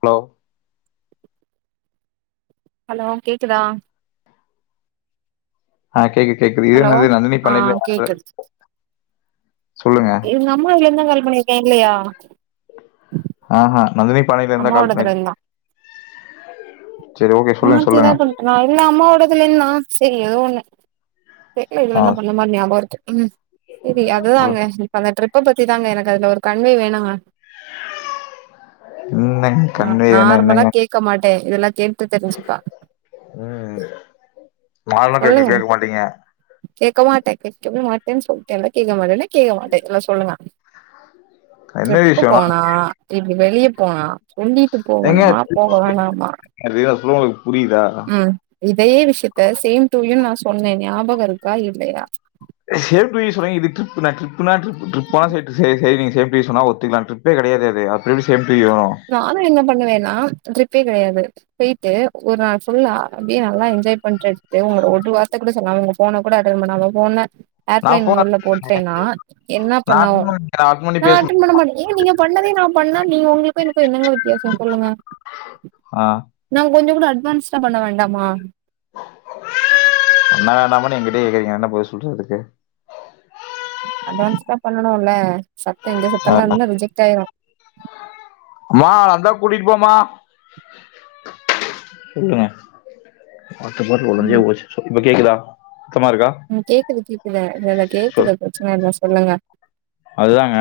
Hello hello கேக்குதா ஆ கேக்குது கேக்குது இரு ஹலோ நந்தினி நந்தினி ஆ பண்ணி [unintelligible] எங்க அம்மா இங்க இருந்தா காலி பண்ணிருக்கேங்க கேக்கலையா ஆ ஹ நந்தினி பாழைல இருந்தா கால் அம்மாவோடதுல பண்ணிருக்கீங் இருந்தா சேரி ஓகே சொல்லுங்க சொல்லுங்க நா இல்ல அம்மாவோடத்துலேனா சேரி ஏதோ ஒண்ணு தெர்ல இதுல ஆ என்ன பண்ண மாரி ஞாபவோ இருக்கு ம் சரி அதுதாங்க சொல்லுங்க இப்ப அந்த ட்ரிப்ப பத்தி தாங்க எனக்கு அதுல ஒரு கன்வே வேணுங்க [unintelligible] ந நார்மலா என்னங்க கேக்க மாட்டே இதெல்லா கேட்டுட் தெரிஞ்சிப்பா ம் நார்மலா சொல்லுங்க கேட்டுட்டே இருக்க மாட்டீங்க கேக்க மாட்டே கேக்கவே மாட்டேன்னு செல்லிட்டேன்ல்ல கேக்க மாட்டேன்னா கேகக மாட்டேன் இதுல சொல்லுங்க என்ன டரிப்பு விஷயம்னா போனா இல்ல வெளிய போனா சொல்லிட்டு ஏங்க போகணுமா ட்ரிப் போக வேணாமா அது நா சொல்ல உங்களுக்கு புரியுதா ம் இதே விஷயத்த சேம் டூ யூ நா சொன்னே ஞாபகம் இருக்கா இல்லையா சேம் டு யு சொல்லுவீங்க இது ட்ரிப்னா ட்ரிப்னா ட்ரிப் ட்ரிப்ப சரி செய்றீங்க சேம் டு யு சொன்னா ஒத்துக்கலாம் ட்ரிப் ட்ரிப்பே கெடையாதே அது அப்படி எப்டி சேம் டு யூ நானு என்ன பண்ணுவே நா ட்ரிபே கெடையாது போயிட்டு ஒரு நாள் ஃபுல்லா அப்பிடியே நல்லா என்ஜாய் பண்ணிட்டு உங்கள ஒரு வார்த்த கூட சொல்லாமங் ஃபோனக் கூட அட்டன்ட் பண்ணாம ஃபோன நா ஏர்ப்ளேன் போன் மோட்ல போட்டேன் நான் என்ன நா பண்ணா ஒ அட்டன் பண்ணி நா அட்டன் பண்ணி நான் பேசுன அட்டென்ட் பண்ண மாட்டே ஏ நீங்க பண்ணதே நான் பண்ணா நீங்க உங்களுக்கு அப்றோ என்னங்க வித்தியாசோ சொல்லுங்க ஆ நா கொஞ்சோ கூட அட்வான்ஸ்டா பண்ண வேண்டாமா என்னா [unintelligible] பண்ணலான்னு எங்கிட்டயே கேக்குறீங்க என்ன போய் சொல்றதுக்கு அட்வான்ஸ்டா பண்ணனுல்ல சத்தோ இந்த ஆ சத்தோனா எல்லா இன்னு ரிஜெக்ட் ஆயிரு அம்மா அந்தா கூட்டிட்டு போம்மா சொல்லுங்க வாட்டர் பாட்டில் ஒடஞ்சே ம். போச்சு இப்ப கேக்குதா சத்தமா இருக்கா ம் கேக்குது கேக்குது இல்லேல்ல சொல் கேக்குது பிரெச்சன இல்ல சொல்லுங்க அதுதாங்க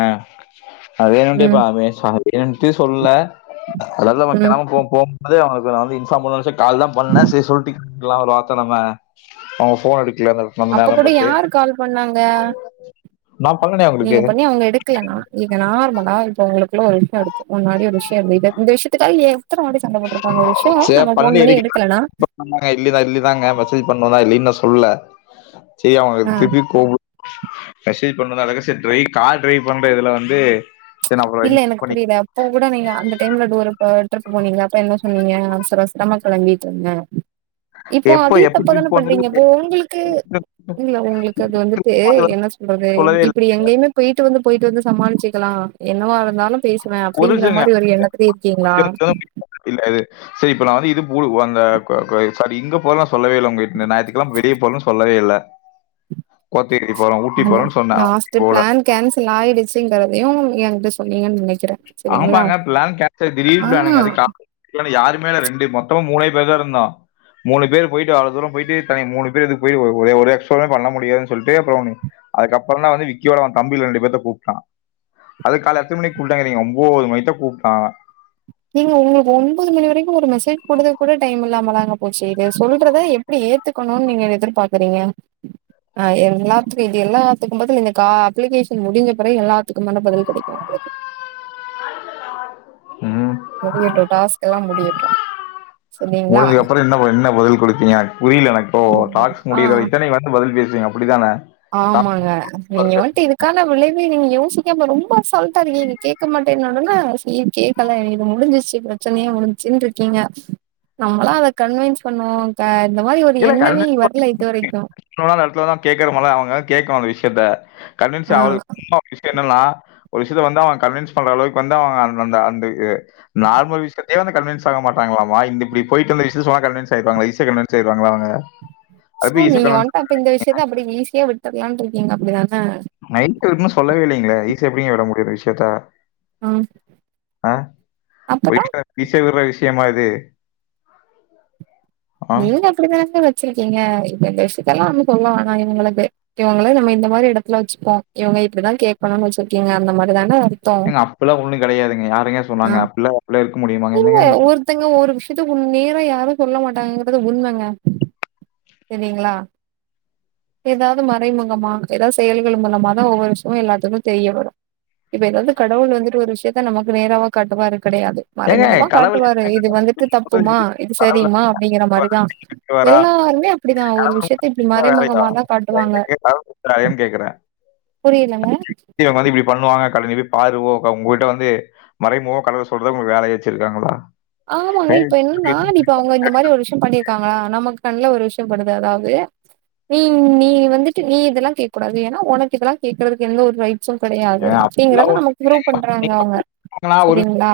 அது வேணும்ன்ட்டே பா ம், ஹமேஷா வேணுன்ட்டே சொல்லல அது இல்லாம ம். தெனமு போம் போம் அதே அவுங்களுக்கு நா வந்து இன்ஃபார்ம் பண்ணணு நெனச்சே கால் தா பண்ணே செரி சொல்ட்டு நிக்கலா ஒரு வார்த்த நம்ம அவுங்க ஃபோன் எடுக்கல ல நம்ம அப்ப நேரோ கூட பாத்து யாரு கால் பண்ணாங்க நா பண்ணனே அவுங்களுக்கு அவுங்க எடுக்கலன்னா இங்க நார்மலா இப்ப உங்களுக்குள்ள ஒரு விஷயோ இருக்கு முன்னாடி ஒரு விஷயோ இருந்து இந்த விஷயத்துக்காக ஏ எத்தன வாட்டி சண்டப் போட்ருப்பாங்க ஒரு விஷயோ நம்ம ஃபோன் பண்ணி எடுக்கலன்னா ஆமாங்க நா இட்லிதா இட்லிதாங்க மெசேஜ் பண்ணோ தா இல்லேன்னு நா சொல்லல செரி அவுங்க ஆ திருப்பியு கூப்டு மெசேஜ் பண்ணணுந்தா அது கடசியா ட்ரை கார் ட்ரைவ் பண்ற இதுல வந்து சரி நான் அப்புறம் இல்ல எனக்கு பண்ணி புரியல போ கூட நீங்க அந்த டைம்ல டூருப் அ ட்ரிப் போனீங்கல்ல அப்ப என்ன சொன்னீங்க அவசர அவசரமா கெளம்பிட்டு இருந்தே இப்போ எப்போ அதே எப்போ தப்ப தான ட்ரிப் போனது பண்றீங்க அப்போ உங்களுக்கு இல்ல உங்களுக்கு அது வந்துட்டு அது வந்து என்ன சொல்றது சொல்லவே இல்ல இப்டி எங்கேயுமே போயிட்டு வந்து போயிட்டு வந்து சமாளிச்சிக்கலா என்னவா இருந்தாலு பேசுவே ஒரு அப்பிடிங்கிற நிமிஷங்க. மாரி ஒரு எண்ணத்துலயே இருக்கீங்களா இல்ல அது செரி இப்ப நா வந்து இதுக்கு ஊருக்கு அந்த க கு சாரி இங்க போறே நா சொல்லவே இல்ல உங்களுக்கு இந்த ஞாயித்துக்கெழம வெளிய போறேன்னு சொல்லவே இல்ல கோத்தகிரிக் போறோ ஊட்டி ஹலோ போறோன்னு சொன்னே ஆனா லாஸ்ட் போல பிளான் கேன்சல் ஆயிடுச்சுங்குறதையு எங்கிட்ட சொன்னீங்கன்னு நெனைக்கே ஆமாங்க ப்ளான் கேன்சல் திடீர் ஆ பிளானுங்க அது கா லேல யாருமே இல்ல ரெண்டு மொத்தமே மூணே பேர் தா இருந்தோ மூணு பேரு போயிட்டு அவ்ளோ தூரோ போயிட்டு தனி மூணு பேருக்கு போயி ஒரு எக்ஸ்ட்ராவுமே பண்ண முடியாதுன்னு சொல்லிட்டு அப்றோ னே அதுக்கப்பறந் தா வந்து விக்கியோட அவ தம்பிக ளோட ரெண்டு பேத்த கூப்புட்டா அது காலேல எத்தன மணிக் கூப்பிட்டாங்கிறீங்க ஒம்போது மணிக்குதா கூப்பிட்டா அவே நீங்க உங்களுக்கு ஒம்போது மணி வரைக்கு ஒரு மெசேஜ் போட்றதுக் கூட டைம் இல்லாமலாங்க போச்சு இத சொல்றத எப்டி ஏத்துக்கணுனு இத நீங்க எதிர்பாக்குறீங்க ஆ எல்லாத்துக்கு இது எல்லாத்துக்கு பதில் இந்த கா அப்ளிகேஷன் முடிஞ்ச பெறகு எல்லாத்துக்குமான பதில் கெடைக்கு உங்களுக்கு ம் முடியட்டு டாஸ்கெல்லா முடியட்டு சரிங்களா முடிஞ்சதுக்கப்பறோ என்ன ப என்ன பதில் குடுப்பீங்க எனக்கு புரில எனக்கோ இப்போ ம் டாஸ்க் ஆ முடியிற வரக்குத்தான நீ பதில் பேசுவீங்க அப்டித்தான ஆமாங்க நீங்க வந்துட்டு இதுக்கான விளைவு நீங்க யோசிக்காம ரொம்ப அசால்ட்டா இருக்கீங்க கேக்க மாட்டேன்ன ஒடனே செரி கேப் கலே இது முடிஞ்சிச்சு பிரெச்சனையே முடிஞ்சுச்சுன்னு ருக்கீங்க நம்மளா அதக் கன்வின்ஸ் பண்ணுவோ அ இந்த மாரி ஒரு எண்ணமே வரல இது வரைக்கு தவறான எடத்துலதா கேக்கணுமல்ல அவுங்க கேக்கணு அந்த விஷயத்த கன்வின்சே ஆ அவளுக் சும்மா விஷய என்னன்னா ஒரு விஷயத்த வந்து அவுங்க கன்வின்ஸ் பண்ற அளவுக்கு வந்து அவுங்க அந்த அந்த அந்த ஏ நார்மல் விஷயத்துக்கே வந்து கன்வின்ஸ் ஆக மாட்றாங்களாமா இந்த இப்டி போயிட்டு வந்த விஷயத்த சொன்னா கன்வின்ஸ் ஆயிடுவாங்களா ஈசியா கன்வின் ஸா ஆயிருவாங்களா அவுங்க சோ நீங்க வந்ட்டு அப்ப இந்த விஷயத்த அப்டி ஈஸியா விட்ரலானு இருக்கீங்க அப்டிதானா நைட்டுன்னு சொல்லவே இல்லைங்களே ஈசிய எப்புடிங்க விட முடியு இந்த விஷயத்தா ம் ஆ ஒரு அப்புறம் எக்ஸ்ட்ரா ஈஸியா விட்ற விஷயமா இது ஆ? நீங்க அப்டிதாங்க வச்சிருக்கீங்க இந்த இந்த விஷயத்தெல்லாம் வந்து சொல்ல வேனா இவங்களுக்கு இவுங்கள நம்ம இந்த மாறி இடத்துல வச்சுப்போம் இவுங்க இப்புடிதா கேக்கனும் வச்சிருக்கிங்க அந்த மாறி தானா அது எங்க அப்படில்லாம் ஒன்னும் கிடையாதுங்க யாருங்க சொன்னாங்க அப்டில்லாம் அப்படில்லா இருக்க முடியுமாங்க என்னங்க நீங் மத்தவுங்க ஒரு விஷயத்த ஓ நேரா யாரும் சொல்ல மாட் டாங்க இருக்குறது உண்மைங்க செரிங்ளா ஏதாவது மறைமுகமா ஏதாவது செயல்கள் மூலமா தா ஒவ்வொரு விஷயமும் எல்லாத்துக்கும் தெரிய வரும் இப்ப ஏதாவது கடவுள் வந்துட்டு ஒரு விஷயத்தா நமக்கு நேராவா காட்டு வாரு கிடையாது ஏங்க மறைமுகமா கடவுள் காட்டுவாரு என்னங்க இது வந்துட்டு தப்புமா சொல்றதுக்கு இது கடவுள் சரிமா அப்டிங்கிற மாறிதான் கட்டுவாரா கட்டுவாரா? எல்லாருமே அப்டிதா ஒரு கடவுள் விஷயத்த இப்டி மறைமுகமா தா காட்டுவாங்க கிரைம் கேக்குறேன் புரிலங்க இவுங்க வந்து இப்டி பண்ணுவாங்க கடவுளு நீ போய் பாரு போ உ உங்ககிட்ட வந்து மறைமுக கலர சொல்ற உங்களுக்கு வேலைய வச்சிருக்காங்களா ஆமாங்க ஏய், இப்ப என்னன்னா நீ இப்ப இவுங்க இந்த மாறி ஒரு விஷயம் பண்ணியிருக்காங்களா நமக்கு கண்ணுல ஒரு விஷயம் படுது எதாவ்து நீ நீ வந்துட்டு நீ இதெல்லாம் கேக் கூடாது ஏன்னா உனக்கு இதெல்லாம் கேக்குறதுக்கு எந்த ஒரு ரைட் சும் கிடையாது ஏங்க அப்பல்லாம் அப்டிங்கறத ஒண்ணும் நமக்கு புரூவ் பண்றாங்க அவுங்க சரிங்ளா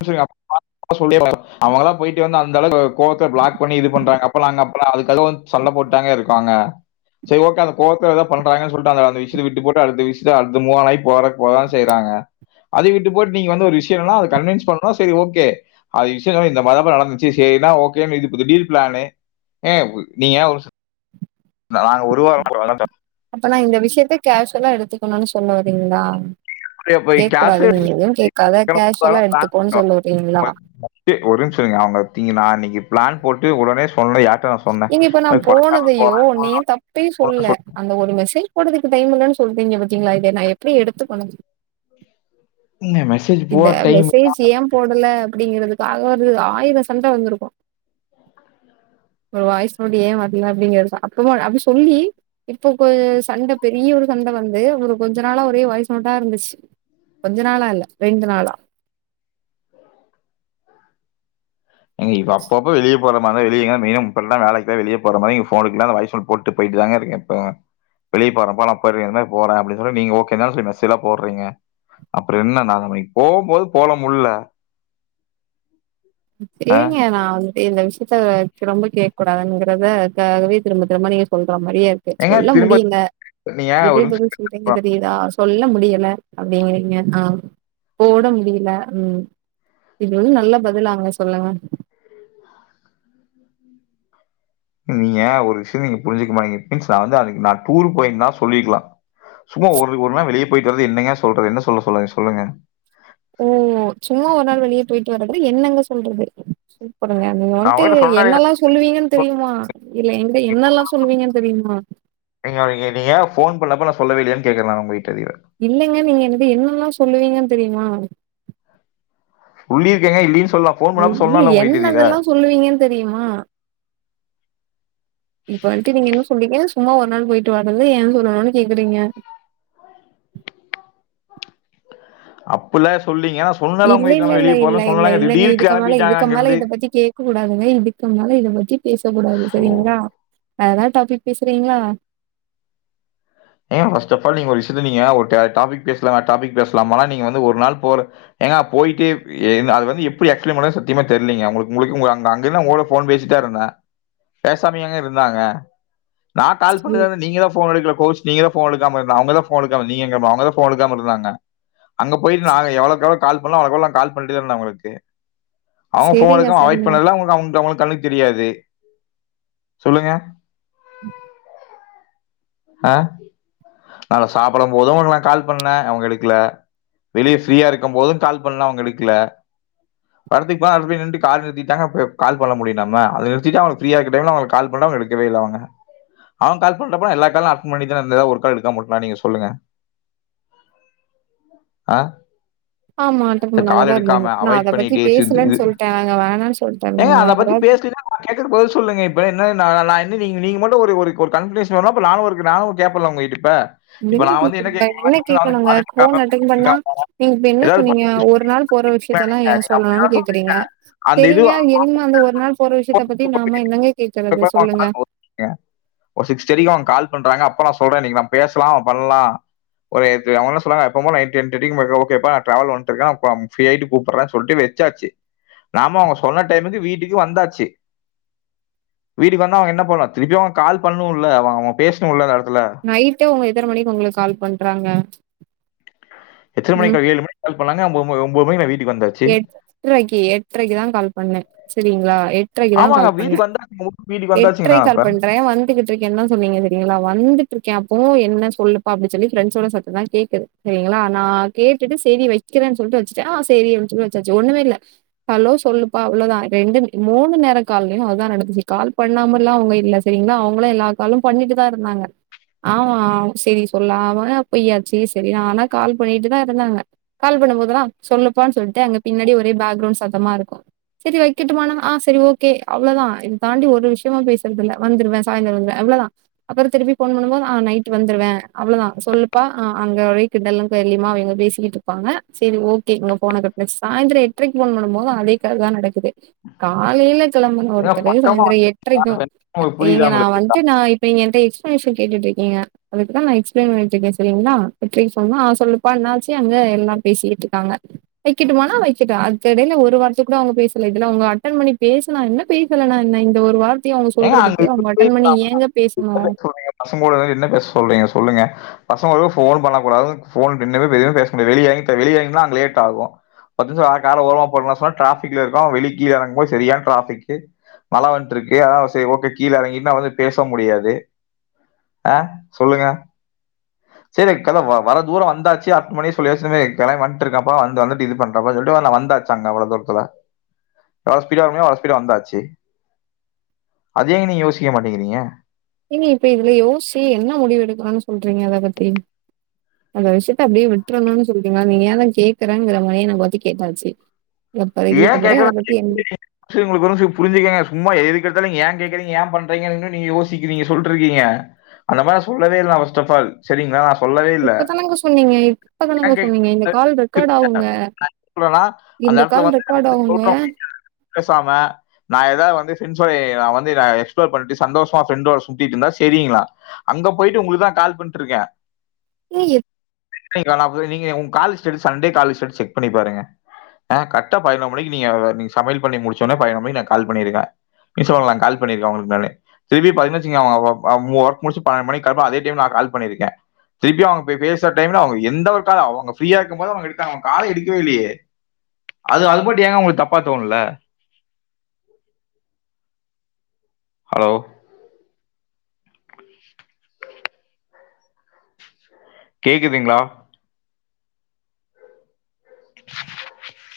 மன்னிச்சிடுங்கப்பா சொல்லிலனு அவுங்கல்லாம் போயிட்டு வந்து அந்த அளவு கோவத்தை பிளாக் பண்ணி இது பண்றாங்க அப்பல்லாம் நாங்க அப்பல்லாம் அதுக்காக வந்து சண்ட போட்டாங்க இருக்காங்க சர் ஓகே அந்த கோவத்துல ஏதாவது பண்றாங்கன்னு சொல்லிட்டு அந்த அந்த விஷயத்த விட்டு போட்டு அடுத்த விஷயத்த அடுத்த மூ வானய் போறக் போகதா செய்றாங்க அதை விட்டு போட் நீங்க வந்து ஒரு விஷயம்னா அது கன்வேன்ஸ் சொன்ன சேரி ஓகே அது விஷயம் என்ன்னா இந்த மாறிதாப்பா நடந்துச்சு சேரினா ஓகே இது இது திடீர் பிளானு ஏங் நீங்க ஒரு நாங்க ஒரு வாரம் போனதுலா தப் அப்ப நா இந்த விஷயத்தா கேஷுவுலா எடுத்துக்கணும்னு சொல்ல வரீங்களா இப்போ கேட்க கூடாது கேஷ்ல நீங்க எதுவும் கேட்காத கேஷுவுலா எடுத்துக்கோன்னு சொல்ல வரீங்களா ஒரே நிமிஷம் இருங்க அவுங்க இங்க நா நீங்க பிளான் போட்டு உடனே சொன்னேயா ஏங்க இப்ப நான் போனதையோ நீங்க தப்பே சொல்லல அந்த ஒரு மெசேஜ் போடுறதுக்கு டைம் இல்லன்னு சொல்டீங்க பத்தீங்களா இத நா எப்டி எடுத்துக்கனும் உண்மையா என்னாச் இந்த மெசேஜ் ஏன் போடல அப்படிங்கிறதுக்காக ஒரு ஆயிரம் சண்ட வந்திருக்கும் ஒரு வாய்ஸ் நோட்ஸ் ஏன் வரல அப்டிங்கிற அப்பவுமே அப்டி சொல்லி இப்போ ஒரு சண்ட பெரிய ஒரு சண்ட வந்து ஒரு கொஞ்ச நாளா ஒரே வாய்ஸ்நோட்டா இருந்துச்சு கொஞ்ச நாளா இல்ல ரெண்டு நாளா ஏங்க இப்ப அப்பப்ப வெளிய போற மார்தான் வெளிய மெயினா இப்பல்லா வேலைக்தான் வெளிய போற மாரி‌ போனுக்குலா வாய்ஸ் நோட்ஸ் போட்டு போய்ட்டு தாங்க இருக்க இப்ப வெளிய போறப்பா நா அப்ற என்ன போறேன் அப்டினு சேரி நீங்க ஓகேனா சொல்லி கட்சீல போடுறீங்க அப்பறம் என்ன நான் நாளனைக்கு போம்போது போலமுல்ல ஆ. ஏங்கனாது இந்த விஷயத்த திரும்ப கேக் கூடாதுங்கறத தாகவே திரும்ப திரும்ப நீங்க சொல்ற மாறியே செர் ஏங்க சொல்ல திரும்ப முடியல நீங்க ஒரு இப்டின்னு நிமிஷம் தோனுச்சி இப்ப எங்க கேட்டுக்கலாம். தெரியுதா சொல்ல முடியல அப்டிங்கிறீங்க ஆ போட முடியல ம் இது வந்து நல்ல பதிலாங்க சொல்லுங்க நீங்க ஒரு விஷ்யோ நீங்க புரிஞ்சுக்க மாட்டங்கிறிங்க [unintelligible] நா டூருக்கு பொயிருந்தா சொல்லிக்கலா சும்மா ஒரு ஒரு நாள் வெளியே பொயிட்டு வந்து என்னங்க சொல்றது என்ன சொல்ல சொல்லுங்க சொல்லுங்க ஓ சும்மா ஒரு நாள் வெளியே பொய்ட்டு வர்து என்னங்க சொல்றது குடுங்க நீங்க நான் வன்ட்டு உங்ககிட்ட சொன்னேனே என்னெல்லா சொல்லுவீங்கன் தெரியுமா இல்ல எங்க என்னெல்லா சொல்லுவீங்கனு தெரியுமா எங்க எதயா ஃபோன் பண்ணப்ப நா சொல்லவே இல்யானுக்கேக்குறே நா உங்க கிட்ட அதீர இல்லங்க நீங்க என்னது என்னெல்லா சொல்லுவீங்கன் தெரியுமா சொல்லீருக்கேங்க இல்லின் சொல்லா இ என்னதெல்லா சொல்லுவீங்கன்னு தெரியுமா இப்ப வன்ட்டு நீ என்ன சொன்னீங்க சும்மா ஒரு நாள் பொயிட்டு வரது ஏ சொல்லணுனு கேக்குறீங்க அப்பிட்ல்ல சொல்லீங்கா சொ இல்ல இல்ல இல்ல இல்ல இல்ல இல்லலங்க இதுக்கு மேல கிளம்பிட்டாங்க இதுக்கு மேல அங்கருந்து. இத பத்தி கே க்க கூடாதுங்க இதுக்குமேல இத பத்தி பேசக்கூடாது ஸோ சரிங்ளா ஆ வேற ஏதாது டாபிக் பேசுறீங்ளா ஏ ஃப்ஸ்ட் ஆஃப் ஆல் நீங்க ஒரு விஷயத்த நீங்க ஒரு டாபிக் பேச்லா டாபிக் பேசலாமானா நீங்க வந்து ஒரு நாள் போற ஏங்க பொய்ட்டு அது வந்து எப்டி எக்ஸ்பிலைன் பன்றதுன்னு சத்தியமா தெரிலிங்க உங்ளுக்கு முளிக்க உங்க அங்க எல்லா ஃபோன் பேசிட்டா இருந்தே பேசாமியாங்க இருந்தாங்க நா கால் பண்ணத நீங்கதா ஃபோன் எடுக்கல கோச் நீங்கத ஃபோன் எடுக்காம இருந்தா அவங்கதா ஃபோன் எடுகாம நீங்க அவங்கதா ஃபோன் எடுக்காம இருந்தாங்க அங்க போயிட்டு நா எவளக்கு எவ்ளோ கால் பண்ணோ அவ்வளோக்கு நா கால் பண்ணிட்டேதா இருந்தே நா உங்ளுக்கு அவங்க போன் சரிங்க, எடுக்காம அவாய்டு சரிங்க. பண்ணறது எல்லா அவ அவங்களுக்கு கண்ணுக்கு தெரிய இது சொல்லுங்க ம் அ நா சாப்டு போது உனக்கு நா கால் பண்ணே அவுங்க எடுக்ல வெளியே ஃப்ரீயா இருக்கு போது கால் பண்ண அவுங்க எடுக்ல வரத்துக் அங்க போய் நின்ட்டு கால் நிறத்திட்டங்கா கால் பண்ண முடியு நாம அத நிருத்திட்டு அவுங்க ஃப்ரீயாக்க டைம்ல அவங்களுக்கு கால் பண்ண அவங்ளுக்கு எடுக்க வெயில அவங்க அவுங்க கால் பண்றப்பட எல்லா காலு அட்டன் முன்னாடி தான இருந்தே ஒரு கால் எடுக்காம விட்டனா நீங்க சொல்லுங்க அ ஆமா அட்டன் பண்ணாமதா இருந்தீங்க நா அத பத்தி பண்ணிட்டே இது- இது பேசலன்னு சொல்ட்டே நாங்க வேணானு சொல்லட்டே நாங்க வேறதாவது கேக்குறக்கு பதில் சொல்லுங்க இப்ப என்ன நான் நீங்க மட்டு ஒரு கன்க்குளுஷன் வரனு நானு ஒரு நானுகேபெல்ல உங்கட்ட இப் என்ன கேக்கணுங்க என்ன கேக்கணுங்க கோன் அட்டன் பண்ணா எடுக்காம நீங்க இப்ப என்ன ஏதாவது சொன்னீங்க பண்ணி ஒரு நாள் போற விஷயத்த எல்லா ஏ நீங்க அப்ப சொல்லணுனு ஏதாவது சொல்லுங்க. கேக்குறீங்க அந்த சரிங்க இது எனிம அந்த ஒரு நாள் போற விஷயத்த பத்தி நாம என்னங்க கேக்குறது சொல்லுங்க ஒரு சிக்ஸ் தேட்டிக்கு அவுங்க கால் பண்றாங்க அப்ப நா சொல்றே இன்னைக்கு நம்ம பேச்லா பண்லா ஒரு நேத்து அவுங்க என்ன சொன்னாங்க எப்பவு போல னைட் டென் தேர்டிக்கு அப்றோ ஓகேபா நா ட்ராவல்ல வன்ட்றுக்கே அப்றோ ப்ரீயா ஆய்டு கூப்புட்றே சொல்ட்டு வெ ச்சாச்சு நாம அவுங்க சொன்ன டைமுக்கு வீட்டுக்கு வந்தாச்சு வீட்டுக்கு வந்து அவுங்க என்ன பண்ணணு திருப்பியு அவங்க கால் பண்ணுல்ல அவுங்க பேசணு இல்ல அந்த எடத்துல நைட் உங்க எத்தன மணிக்கு உங்ளுக்கு கால் பண்றாங்க எத்தன ம் மணிக்கா ஏழு மணி கால் பண்ணாங்க ஒன்பது மணிக்கு வீட்டுக்கு வந்த எட்டரைக்கு எட்டரைக்குதா கால் பண்ணே சரிங்களா எ ட்ரைக்குதா ஆமாங்க. கால் பண்ணே வீட்டுக்கு வந்தாச்சுங்க. வீட்டுக்கு வந்தாச்சுங்க எட்ரைக்கு நான் அப்ப. கால் பண்றே வந்துகிட் ருக்கேதா சொன்னீங்க தெரியுங்ளா வந்துட்டு இருக்கேப்போ என்ன சொல்லுப்பா அப்படின்னு சொல்லி ஃப்ரெண்ட்ஸோட சத்தோதா கேக்குது சரிங்ளா நா கேட்டுட்டு சேரி வைக்கிறேன்னு சொல்லிட்டு வச்சுட்ட சேரின்னு சொல்லி வச்சாச்சு ஒண்ணுமே இல்ல ஹலோ சொல்லுப்பா அவ்வளோதா ரெண்டு மூணு நேர கால்லையு அதா நடந்துச்சு கால் பண்ணாமல்லா அவங்க இல்ல சரிங்களா அவங்களு எல்லா காலு பண்ணிட்டுதா இருந்தாங்க ஆமா செரி சொல்லாம பொய்யாச்சு சரி ஆனா கால் பண்ணிட்டுதா இருந்தாங்க கால் பண்ணும் போதெல்லா சொல்லப்பான்னு சொல்லிட்டு அங்க பின்னாடி ஒரே பேக்ரவுண்ட் சத்தமா இருக்கு சரி வைக்கட்டுமான ஆ சரி ஓகே அவ்ளோதா இத தாண்டி ஒரு விஷயமு பேசுறதுதில்ல வந்துருவே சாய்தர வந்துருவே அவ்ளோதா அப்புற திருப்பி போன் பண்ணும்போது ஆ நைட்டு வந்துருவே அவ்ளோதா சொல்லுப்பா ஆ அங்க வரைக் கிண்டலு கேலியுமா அவிங்க பேசிக்கிட்டு இருப்பாங்க சரி ஓகேங்க போன கட் நேத் சாய்ந்த்ர எட்ரைக் போன் பண்ணும்போது அதேக் கத தா நடக்குது காலைல கிளம்பனு ஏங்க ஒருத்தரு பக்கமா சாயந்திரோ எட்ரைக்கு உங்களுக்கு இங்க புரியுதா நா உங்களுக்கு? வந்ட்டு நா இப்ப எங்கிட்ட எக்ஸ்ப்ளனேசன் கேட்டுட்டு இருக்கீங்க அதுக்கு தா நா எக்ஸ்பிளைன் பண்ணிட்டு இருக்கே சரிங்களா வெற்றி சொன்னா ஆ சொல்லுப்பா என்னாச்சு அங்க எல்லா பேசிகிட்டு இருக்காங்க வைக்கட்டுமானா வைக்கட்டு அதுக் எடைல ஒரு வாரத்த கூட அவங்க பேசல இதுல அவங்க அட்டன் பண்ணி பேசினா என்ன பேசலனா என்ன இந்த ஒரு வார்த்தைய அவுங்க ஏங்க சொல்றதுக்கு அவுங்க அட்டன் பண்ணி அங்க ஏங்க பேசணு என்ன பேச சொல்றீங்க? பசங்களோட என்ன பேச சொல்றீங்க சொல்லுங்க பசங்களு போன் பண்ண கூடாது [unintelligible] வெளிய வெளிய எங்கயுனா அங்க லேட் ஆகு பத்து நிமிஷோ வேற கார ஓரோ போட்லா சொன்னா டிராஃபி்க்ல இருக்கோ வெளி கீழ இறங்கும் போது சரியான டிராபிக்கு மழ வன்ட்ருக்கு அதா செரி ஓக கீழ இறங்கிட்னா வந்து பேச முடியாது அ சொல்லுங்க [inaudible] சரி கத வ வர தூரோ வந்தாச்சு அர் பணி சொல்லி பேசின மேரி கெளம்ப் வந்துட்டு இருக்கே அப்போ வந்தோனே இது பண்றப்பா சொல்ட்டுலா நா வந்தாச்சு தங்க இவ்ளோ தூரத்துல [inaudible] எவ்ளோ ஸ்பீடா வர முடியுமோ அவ்ளோ ஸ்பீடா வந்தாச்சு அத ஏங் நீங்க யோசிக்க மாட்டிகிறீங்க நீங்க இப்ப இதுல யோசி என்ன முடிவு எடுக்கணுன் சொல்றீங்க அத பத்தி அந்த விஷயத்த அப்டியே விட்டர்ணுன் சொல்றீங்ளா நீ ஏ தா கேக்குறங்கற மாரியே என பத்தி கேட்டாச்சு ஏன் இதுக்கப்புறம் அத கேக்கனா [inaudible] பத்தி என்ன சிஸ்டர் உங்களுக் ஒரு நிமிஷோ புரிஞ்சுக்கங்க சும்மா எது கேட்டாலு ஏ கேக்குறீங்க ஏ பண்றீங்கன்னு நீங்க யோசிக்கிறீங்க சொல்ட்டு இருக்கீங்க அந்த மாரி நா சொல்லவே இல்ல ஃபர்ஸ்ட் ஆஃப் ஆல் சரிங்களா நா சொல்லவே இல்ல இப்ப [inaudible] தானங்க சொன்னீங்க இப்ப தானங்க சொன்னீங்க. இந்த கால் ரெக்கார்ட் ஆகுங்க. சொல்றேனா அந்த இடத்துல வந்து நான் பட் வந்து அவுங்க சொல்றவங்க பேசாம நா ஏதாவது வந்து ஃப்ரெண்ட்ஸ்சோடே நா வந்து நா எக்ஸ்ப்ளோர் பண்ட்டு சந்தோஷமா ஃப்ரெண்டோட சுத்திட் இருந்தா செரிங்ளா அங்க போய்ட்டு உங்களுக்குதா கால் பண்ட்டு இருக்கே ஏய் [unintelligible] நீங்க உங் call status Sunday call status check பண்ணி பாருங்க அ கட் கரக்ட்டா பதினோ மணிக் நீங்க நீங்க சமையல் பண்ணி முடிச்சோனே பதிணோ மணி நா கால் பண்ணிருக்க கிஷோ நா கால் பண்ணிருக்க உங்களுக் முன்னாலே திருப்பி பதினஞ்சுங்க அவ அ அவன் ஒர்க் முடிச்சு பன்னண்டு மணிக் கால் பண்ணுவா அதே டைம் நா கால் பண்ணிருக்கே திருப்பி அவுங்க பே பேசுற டைம்ல அவுங்க எந்த ஒரு கால் அவுங்க ஃப்ரியா இருக்கும் போது அவங்க எடுத்தாங்க அவங்க கால எடுக்கவே இல்லயே அது அது மட்டு ஏங்க உங்களுக் தப்பா தோண்ல ஹலோ கேக்குதுங்ளா [inaudible]